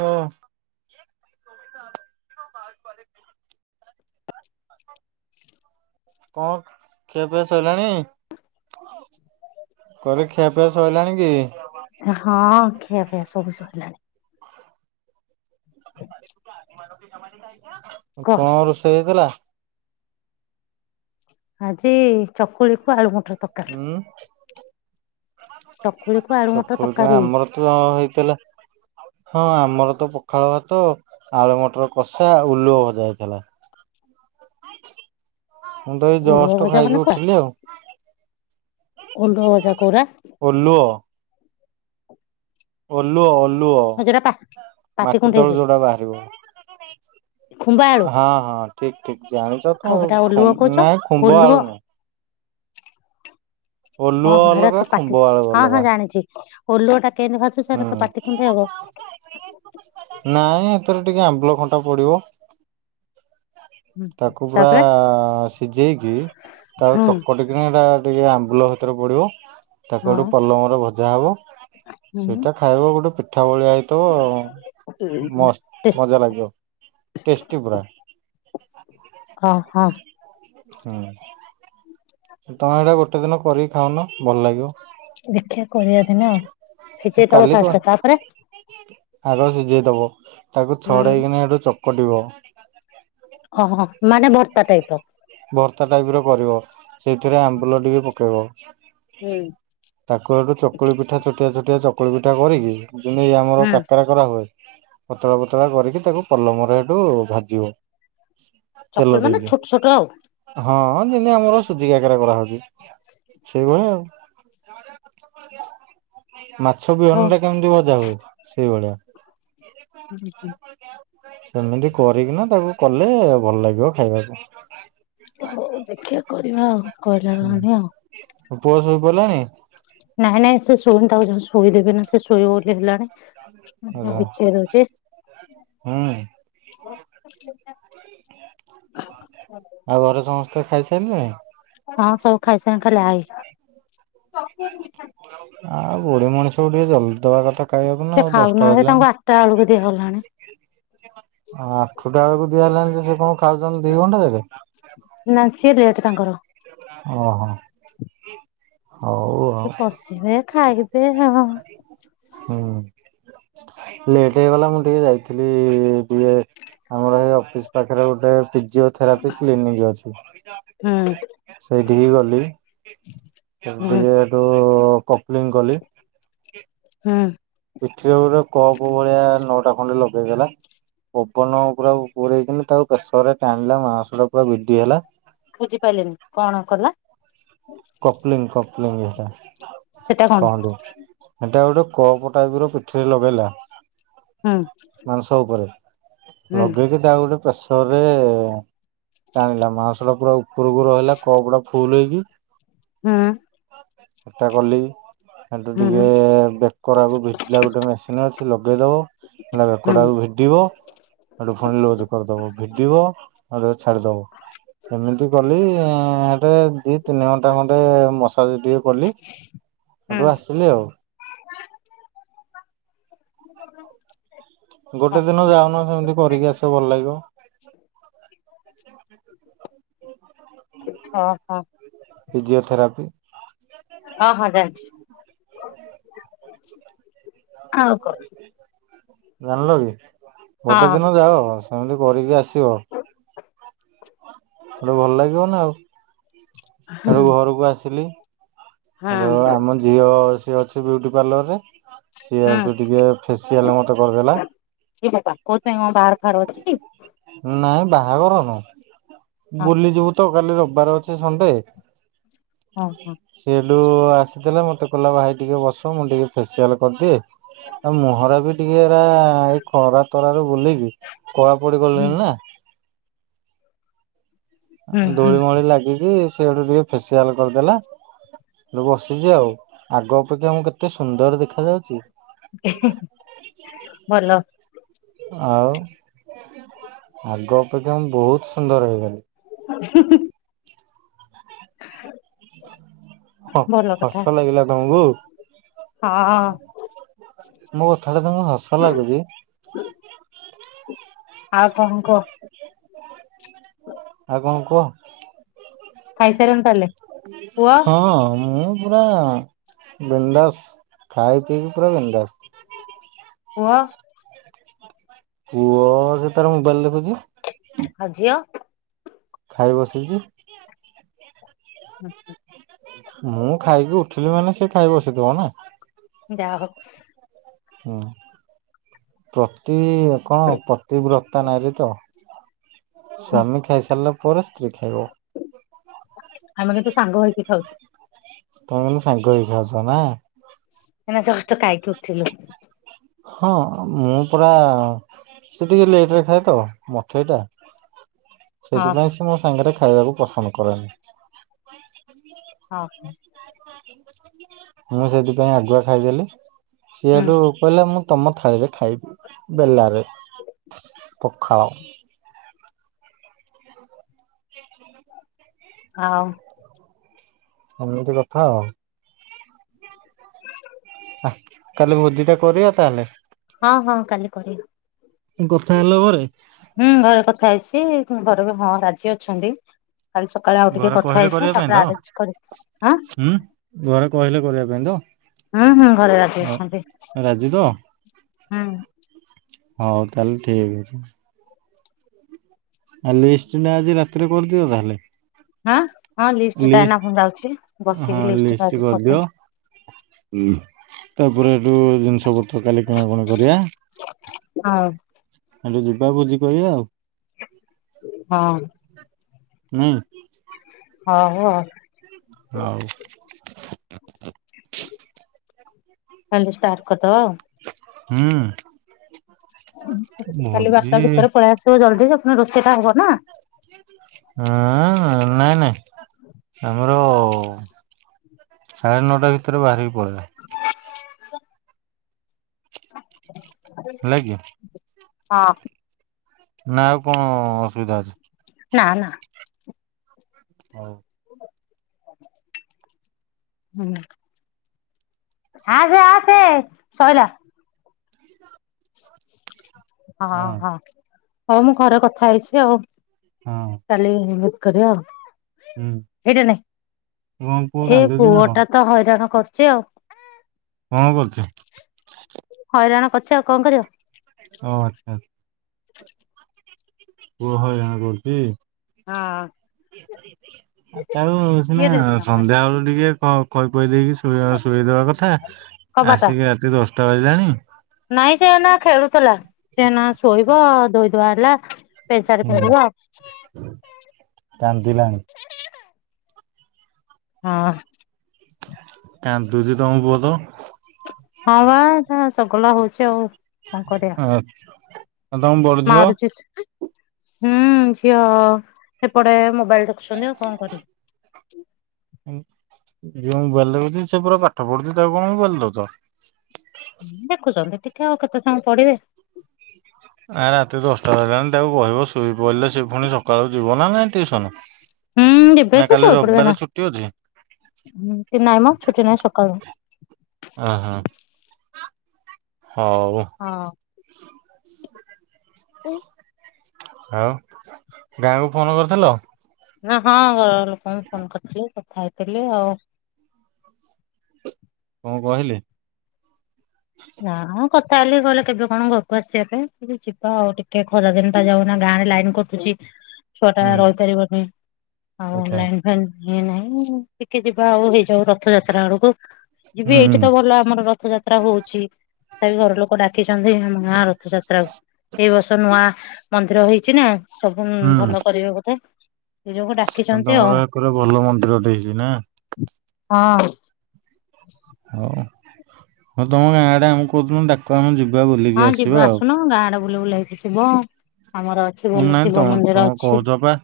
ହଁ। କଣ ଖିଆ ପିଆ ସଇଲାଣି? କଣ ଖିଆପିଆ ସଇଲାଣି କି? ହଁ ଖିଆ ପିଆ ସବୁ ସଇଲାଣି। କହ କଣ ରୋଷେଇ ହେଇଥିଲା? ଆଜି ଚକୁଳି କୁ ଆଳୁମ ହୁଁ। ଚକୁଳିକୁ ଆଳୁ ମଟର ଚକୁଳି ତ ତରକାରୀ ଆମର ତ ହେଇଥିଲା। ହଁ ଆମର ତ ପଖାଳ ଭାତ, ଆଳୁ ମଟର କଷା, ଉଲୁଅ ଭଜା ହେଇଥିଲା। ମୁଁ ତ ଏଇ ଓଲୁଅ ଜଷ୍ଟ ଭଜା ଖାଇକି ମାନେ କୁଆ ଉଠିଲି ଆଉ। ଓଲୁଅ ଭଜା କୋଉରା ଓଲୁଅ। ଓଲୁଅ ଅଲୁଅ ହଁ ଯୋଉଟା ପା ପାଟି ମାଟି କୁଣ୍ଡେଇ ତଳୁ ହୁଏ ଯୋଉଟା ବାହାରିବ। ଖୁମ୍ବା ଆଳୁ ହଁ ହଁ ଠିକ ଠିକ ଜାଣିଛ ତ ଆଉ ହେଟା ଖୁମ୍ବ ଓଲୁଅ କହୁଛ ଖୁମ୍ବ ନାଇଁ ଓଲୁଅ ଆଳୁ ନୁହଁ। ଓଁ ଓଲୁଅ ହଁ ହେରା ଅଲଗା ଖୁମ୍ବ ପାଟି ଆଳୁ ହଁ ଅଲଗା। ହଁ ଜାଣିଛି। ଓଲୁଅ ଟା କେମିତି ଭାଜୁଚ ହୁଁ। ଏରାତ ପାଟି କୁଣ୍ଡେଇ ହବ? ନାଇଁ ହେତିରେ ଟିକେ ଆମ୍ବୁଲ ଖଟା ପଡିବ। ହୁଁ ହୁଁ ତାକୁ ପୁରା ତାପରେ ସିଝେଇକି ତାକୁ ହଁ ଚକଟିକି ନାଇଁ ଟା ଟିକେ ଆମ୍ବୁଲ ହେତିରେ ଟିକେ ପଡିବ। ତାକୁ ହେଠୁ ହଁ ପଲମରେ ଭଜା ହବ ହୁଁ ସେଇଟା ଖାଇବ ଗୋଟେ ପିଠା ଭଳିଆ ହେଇ ଥିବ ମସ୍ତ୍ ଟେଷ୍ଟ ମଜା ଲାଗିବ ଟେଷ୍ଟି ପୁରା। ହଁ ହଁ। ହୁଁ। ତମେ ଏଇଟା ଗୋଟେ ଦିନ କରିକି ଖାଉନ ଭଲ ଲାଗିବ। ଦେଖିଵା କରିବା ଦିନେ ଆଉ ସିଜେଇଦବ କାଲି କ ଫାଷ୍ଟ ତାପରେ ଆଗ ସିଝେଇଦବ ତାକୁ ହୁଁ ଛଡେଇକିନି ହେଠୁ ଚକଟିବ। ଓହୋ ମାନେ ଭର୍ତ୍ତା ଟାଇପର। ଭର୍ତ୍ତା ଟାଇପ ର କରିବ ସେଇଥିରେ ଆମ୍ବୁଲ ଟିକେ ପକେଇବ। ହୁଁ। ତାକୁ ହେଠୁ ଚକୁଳି ପିଠା ଛୋଟିଆ ଛୋଟିଆ ଚକୁଳି ପିଠା କରିକି ଯେମିତିଇ ଆମର ହୁଁ। କାକରା କରା ହୁଏ। ପତଳା ପତଳା କରିକି ତାକୁ ପଲମରେ ହେଠୁ ଭାଜିବ। ତେଲ ଚକୁଳି ମାନେ ଦେଇକି। ଛୋଟ ଛୋଟ ଆଉ। ହଁ ଯେମତି ଆମର ସୁଜି କାକେରା କରାହଉଛି ସେଇଭଳିଆ ଆଉ। [inaudible] ମାଛ ହଉ। ବିହନ ଟା କେମିତି ଭଜା ହୁଏ ସେଇଭଳିଆ। ହୁଁ ହୁଁ। ସେମିତି କରିକିନା ତାକୁ କଲେ ଭଲ ଲାଗିବ ଖାଇବାକୁ। ହଉ ଦେଖିବା କରିବା ଆଉ କହିଲଣି ମାନେ ଆଉ। ପୁଅ ଶୋଇପଡ଼ିଲାଣି? ନାଇଁ ନାଇଁ ସେ ଶୋଇନି ତାକୁ ଯାଉଚି ଶୋଇଦେବି ଏନା ସେ ଶୋଇବ ବୋଲି ହେଲାଣି। ହ ଆଚ୍ଛା। ବିଛେଇଦୋଉଛି। ହୁଁ ଆ [inaudible] ଆଉ ଘରେ ସମସ୍ତେ ଖାଇସାରିଲେଣି? ହଁ ସବୁ ଖାଇସାରେଲେଣି ଖାଲି ଆଇ। ଆଉ ବୁଢ଼ୀ ମଣିଷକୁ ଟିକେ ଜଲଦି ଦବା କଥା। ଖାଇବାକୁ ସେ ନା ଆଉ ଦଶଟା ଖାଉନାହାନ୍ତି ତାଙ୍କୁ ବାଜିଲାଣି। ଆଠଟା ବେଳକୁ ଦିଆଗଲାଣି। ଆଠୁଟା ବେଳକୁ ଦିଆ ହେଲାଣି ଯେ ସେ କଣ ଖାଉଛନ୍ତି ଦି ଘଣ୍ଟା ଯାକେ। ନାଁ ସିଏ ଲେଟ୍ ତାଙ୍କର। ଓହୋ। ହୋଉ। ସେ ପଶିବେ ଖାଇବେ ହଁ। ହୁଁ ଲେଟ୍ ହେଇଗଲା ମୁଁ ଟିକେ ଯାଇଥିଲି ଟିକେ ଆମର ଏଇ ଅଫିସ ପାଖରେ ଗୋଟେ ଫିଜିଓଥେରାପି କ୍ଲିନିକ ଅଛି। ହୁଁ ସେଇଠିକି ଗଲି ସେ ହୁଁ ଟିକେ ଏଠୁ କପଲିଙ୍ଗ କଲି। ହୁଁ। ପିଠିରେ ଗୋଟେ କପ ଭଳିଆ ନଅଟା ଖଣ୍ଡେ ଲଗେଇଦେଲା। ପବନ ପୁରା ପୁରେଇକିନି ତାକୁ ପ୍ରେଶରରେ ଟାଣିଲା ମାଂସ ଟା ପୁରା ଭିଡି ହେଲା। ବୁଝିପାରିଲିନି କଣ କଲା? କପ୍ଲିଙ୍ଗ କପଲିଙ୍ଗ ସେଟା ଏଇଟା କଣ କହନ୍ତି। ହେଟା ଗୋଟେ କପ ଟାଇପ ର ପିଠିରେ ଲଗେଇଲା। ହଁ। ମାଂସ ଉପରେ ଲଗେଇକି ତାକୁ ଗୋଟେ ପ୍ରେସରରେ ଟାଣିଲା, ମାଂସ ଟା ପୁରା ଉପରକୁ ରହିଲା କପଟା ଫୁଲ ହେଇକି ହଁ। ସେଟା କଲି। ହେଠୁ ଧୀରେ ହୁଁ ବେକରାକୁ ଭିଡିଲା ଗୋଟେ ମେସିନ ଅଛି ଲଗେଇ ଦବ ହେଟା ବେକ ହୁଁ ହୁଁ। ଟାକୁ ଭି ଡିବ ହେଟୁ ଫୁଣି ଲୁଜ କରିଦବ ଭିଡିବ ତାପରେ ଛାଡି଼ଦବ, ଏମିତି କଲି ଆଁ [unintelligible] ଦି ତିନି ଘଣ୍ଟା ଖଣ୍ଡେ ମସ୍ ସାଜ୍ ଟିକେ କଲି ହେଠୁ ଆସିଲି ଆଉ। ହଁ ଗୋଟେ ଦିନ ହଁ ଯାଉନ ସେମିତି କରିକି ଆସିବ ଭଲ ଲାଗିବ। [inaudible] ଅଁ ହଁ। ପିଜିଓଥେରାପି। ହଁ ହଁ ଜାଣିଛି ଆଉ କଣ। ଜାଣିଲ କି ଗୋଟେ ହଁ ଦିନ ଯାଅ ସ୍ ସେମିତି କରିକି ଆସିବ, ହେଟୁ ଭଲ ଲାଗିବ ନା ଆଉ। ହୁଁ ହେଟୁ ଘରକୁ ଆସିଲି। ହେଟୁ ହଁ। ଆମ ଝିଅ ସିଏ ଅଛି ବିୁଉଟି ପାର୍ଲର ରେ। ସିଏ ହୁଁ ହେଟୁ ଟିକେ ଫେସିଆଲ ମତେ କରିଦେଲା। ସେଇଟା ତ କୋଉଥି ପାଇଁ କଣ ବାହାଘର ଫାହାଘର ଅଛି କି? ନାଇଁ ବାହାଘର ନୁହଁ, ହଁ ବୁଲିଯିବୁ ତ କାଲି ରବିବାର ଅଛି ସଣ୍ଡେ। ଓ ହୋ। ସେ ହେଠୁ ଆସିଥିଲା ମତେ କହିଲା ଭାଇ ଟିକେ ବସ ମୁଁ ଟିକେ ଫେସିଆଲ କରିଦିଏ। ଆ ମୁହଁରା ବି ଟିକେ ଏରା ଏଇ ଖରା ତରା ରେ ବୁଲିକି କ ପଡ଼ିଗଲିଣି ହୁଁ ନା। ହୁଁ ଆଉ ହୁଁ ଧୂଳି ମଳି ଲାଗିକି ସେଠୁ ଟିକେ ଫେସିଆଲ କରିଦେଲା। ହେଟୁ ବସିଛି ଆଉ, ଆଗ ଅପେକ୍ଷା ମୁଁ କେତେ ସୁନ୍ଦର ଦେଖା ଯାଉଛି। ଭଲ। ଆଉ ଆଗ ଅପେକ୍ଷା ମୁଁ ବୋହୁତ ସୁନ୍ଦର ହେଇଗଲି। ହୁଁ ହୁଁ। [inaudible] ହ ଭଲ କଥା ହସ ଲାଗିଲା ତମକୁ? ହଁ। ମୋ କଥା ଟା ତମକୁ ହସ ଲାଗୁଛ ଆଉ କଣ କହ? ଆଉ କଣ କୁହ ଖାଇସାରିଲଣି ତାହେଲେ ପୁଅ ହଁ ମୁଁ ପୂରା ବିନ୍ଦାସ୍ ଖାଇ ପିଇକି ପୁରା ବିନ୍ଦାସ୍। ପୁଅ? ପୁଅ ସେ ତାର ମୋବାଇଲ ଦେଖୁଛି। ଆଉ ଝୀଅ? ଖାଇ ବସିଛି। ଉଁ ହୁଁ। ମୁଁ ଖାଇକି ଉଠିଲି ମାନେ ସେ ଖାଇ ବସିଥିବ ନା। ଯା ହଉ। ହୁଁ। ପ୍ରତି ଏ କଣ ପ୍ରତିିବ୍ରତା ନାରି ତ। ହୁଁ ସ୍ୱାମୀ ଖାଇ ସାରିଲା ପରେ ସ୍ତ୍ରୀ ଖାଇବ। ଆମେ କିନ୍ତୁ ସାଙ୍ଗ ହେଇକି ଖାଉ। ତମେ କିନ୍ତୁ ସାଙ୍ଗ ହେଇକି ଖାଉଛ ନା? ଏଇନା ଜଷ୍ଟ ଖାଇକି ଉଠିଲୁ। ହଁ ମୁଁ ପୁରା ସେ ଟିକେ ଲେଟ ରେ ଖାଏ ତ ମଠେଇ ଟା। ହଁ ସେଇଥିପାଇଁ ସେ ମୋ ସାଙ୍ଗରେ ଖାଇବାକୁ ପସନ୍ଦ କରେନି। ହଁ। ମୁଁ ସେଇଥିପାଇଁ ଆଗୁଆ ଖାଇଦେଲି ସିଏ ହୁଁ ହେଠୁ କହିଲା ମୁଁ ତମ ଥାଳିରେ ଖାଇବି ବେଲାରେ ପଖାଳ। ଆଉ ଏମିତି କଥା ଆଉ। [inaudible] କାଲି ଭୋଜି ଟା କରିବା ତାହେଲେ ହଁ ହଁ କାଲି କରିବା। କଥା ହେଲ ଘରେ ହୁଁ ଘରେ କଥା ହେଇଛି ଘରେ ହଁ ରାଜି ଅଛନ୍ତି। କାଲି ସକାଳେ ଆଉ ଟିକେ ଘରେ କଥା କହିଲେ ହେଇଛି କରିବା ପାଇଁ ତ ତାପରେ ଆରେଞ୍ଜ କରିିବା ଆଁ ହୁଁ ଘରେ କହିଲେ କରିବା ପାଇଁ ତ ହୁଁ ହୁଁ ଘରେ ରାଜି ଅଛନ୍ତି ରାଜି ତ? ହୁଁ ହଉ ତାହେଲେ ଠିକ ଅଛି। [inaudible] ଆ ଲିଷ୍ଟ ନା ଆଜି ରାତିରେ କରିଦିଅ ତାହେଲେ। ଆଁ ହଁ ହଁ ଲିଷ୍ଟ ଟା ଏନା ମୁଁ ଯାଉଛି ହଁ ବସିକି ଲିଷ୍ଟ ଟା କରିଦିଅ କରିଦେବି। ତାପରେ ଏଠୁ ଜିନିଷ ପତ୍ର କାଲି କିଣାକଣି କରିବା। ହଁ ଏଠୁ ଯିବା ଭୋଜି କରିବା ଆଉ। ହଁ ହୁଁ ହୋଉ ଆଉ। ହଉ କାଲି ଷ୍ଟାର୍ଟ କରିଦବା ଆଉ। ହୁଁ କାଲି ଭୋଜି ବାରଟା ଭିତରେ ପଳେଇ ଆସିବ ଜଲ୍ଦୀ ଆ ରୋଷେଇ ଟା ହବ ନା ଆଁ ନାଇଁ ନାଇଁ ଆମର ସାଢ଼େ ନଅଟା ଭିତରେ ବାହାରିକି ପଳେଇବା। ହେଲା କି ହଁ ନା ଆଉ କଣ ଅସୁବିଧା ଅଛି? ନା ନା ହଉ ହୁଁ ହଁ ଆସେ ଆସେ ସରିଲା। ହଁ ହଁ ହଉ ମୁଁ ଘରେ କଥା ହେଇଛି ଆଉ। ହଁ କାଲି ନିମତି କରିବା ଆଉ ହୁଁ ଏଇଟା କଣ ପୁଅ ନାଇଁ ଏ କାନ୍ଦୁଛି ନା କଣ? ପୁଅଟା ତ ହଇରାଣ କରୁଛି ଆଉ। କଣ କରୁଛି? ହଇରାଣ କରିଛି ଆଉ କଣ କରିବ। ହଉ ଆଚ୍ଛା ପୁଅ ହଇରାଣ କରୁଛି। ହଁ [inaudible] ତାକୁ କିଏ ସିନା ଦେଇଥିଲା ସନ୍ଧ୍ୟା ବେଳୁ ଟିକେ ଖୁଏଇ ପିଏଇ ଦେଇକି ଶୋଇଦବା କଥା। କବାଟ ଆସିକି ରାତି ଦଶଟା ବାଜିଲାଣି। ନାଇଁ ସେନା ଖେଳୁଥିଲା ସେନା ଶୋଇବ ଧୋଇଧୁଆ ହେଲା। ପେନ୍ସାର୍ଟ ହୁଁ ପିନ୍ଧିବ। କାନ୍ଦିଲାଣି। ହଁ କାନ୍ଦୁଛି ତମ ପୁଅ ତ ହଁ ବା ଏଟା ଚଗଲା ହଉଛି ଆଉ। କଣ କରିବା ଆଉ ତମ ବଡ ଝିଅ ମାରୁଚି ସେ। ହୁଁ ସିଏ ହେପଟେ ମୋବାଇଲ ଦେଖୁଛନ୍ତି ଆଉ କଣ କରିବେ। ଝିଅ ମୋବାଇଲ ଦେଖୁଚି ସେ ପରା ପାଠ ପଢୁଛି ତାକୁ କଣ ମୋବାଇଲ ଦଉଚ। ଦେଖୁଛନ୍ତି ଟିକେ ଆଉ କେତେ ସମୟ ପଢୀବେ। ଆ ରାତି ଦଶଟା ବିଯିଲାଣି ତାକୁ କହିବ ଶୋଇ ପଡ଼ିଲେ ସେ ପୁଣି ସକାଳୁ ଯିବ ନା ନାଇଁ ଡିଉସନ। ହୁଁ ଏବେ ସେ ସୋଇ ପଡିବ ନା ଅଛି ନାଇଁ ମ ଛୁଟି ନାଇଁ ସକାଳୁ। ଓ ହେଁ ହଉ। ହଁ। ହୁଁ। ଆଉ ଗାଁକୁ ଫୋନ କରିଥିଲ। ହଁ ଘର ଲୋକଙ୍କୁ ଫୋନ କରିଥିଲି କଥା ହେଇଥିଲି ଆଉ। କଣ କହିଲି। ହଁ କଥା ହେଲେ କହିଲେ କେବେ କଣ ଘରକୁ ଆସିବା ପାଇଁ ଯିବା ଆଉ ଟିକେ ଖରାଦିନିତା ଯାଉନା ଗାଁରେ ଲାଇନ କ କାଟୁଛି ଛୁଆ ଟା ହୁଁ ରହିପାରିବନି ଆଚ୍ଛା ଆଉଲାଇନ ଲାଇନ ନାଇଁ ଟିକେ ଯିବା ଆଉ ହେଇଯାଉ ରଥଯାତ୍ରା ଆଡକୁ। ଯିବି ଏଇଠି ହୁଁ ତ ଭଲ ଆମର ରଥଯାତ୍ରା ହଉଛି। ତଥାପି ଘର ଲୋକ ଡାକିଛନ୍ତି ମା ରଥଯାତ୍ରା ଏଇ ବର୍ଷ ନୂଆ ମନ୍ଦିର ହେଇଛି ନା। ସବୁ ହୁଁ ଭଲ କରିବେ ବୋଧେ ନିଜ ଡା ତମର ଏହାକରେ ଭଲ ମନ୍ଦିରଟେ ହେଛି ନା। ହଁ। ହଉ ହଉ ତମ ଗାଁଡେ ଆମକୁ ଡାକ ଆମେ ଯିବା ବୁଲିକି ଆସିବା ଆଉ। ତମ ଗାଁ ଆଡ ବୁଲି ବୁଲା କି ଯିବ ଆମର। ଅଛି ଭଲ ନାଇଁ ଶିବ ତମ ମନ୍ଦିର ତମେ ଅଛି। କହୁଛ ବା।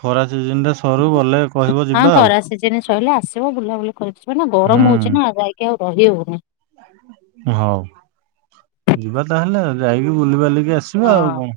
ଖରା ସିଜିନଟା ସରୁ ଗଲେ କହିବ ଯିବା ଆଉ। ସିଇଲେ ଆସିବ ବୁଲାବୁଲି କରିିଯିବ ନା ଗରମ ହଉଛି ହୁଁ ନା ଯାଇକି ଆଉ ରହିହଉନି। ହଉ ଯିବା ତାହେଲେ ଆଉ ଯାଇକି ବୁଲିବାଲିକି ଆସିବା ହଁ ଆଉ କଣ।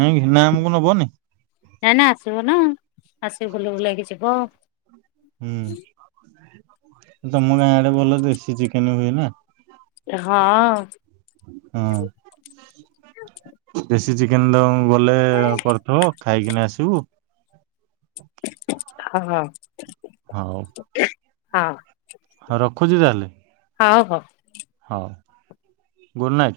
ନାଇଁକି ନା ଆମକୁ ନବନି। ନାଇଁ ନାଇଁ ଆସିବ ନା ଆସିକି ବୁଲି ବୁଲାକି ଯିବ। ହୁଁ ତମ ଗାଁ ଆଡେ ଭଲ ଦେଶୀ ଚିକେନ ହୁଏ ନା। ହଁ। ହୁଁ ଦେଶୀ ଚିକେନ ଦ ଗଲେ କରିଥିବ ଖାଇକିନି ଆସିବୁ। ହଁ ହଁ। ହଉ। ହଉ। ହଉ ରଖୁଛି ତାହାଲେ। ହଁ ହଉ। ହଉ ଗୁଡ଼ ନାଇଟ୍।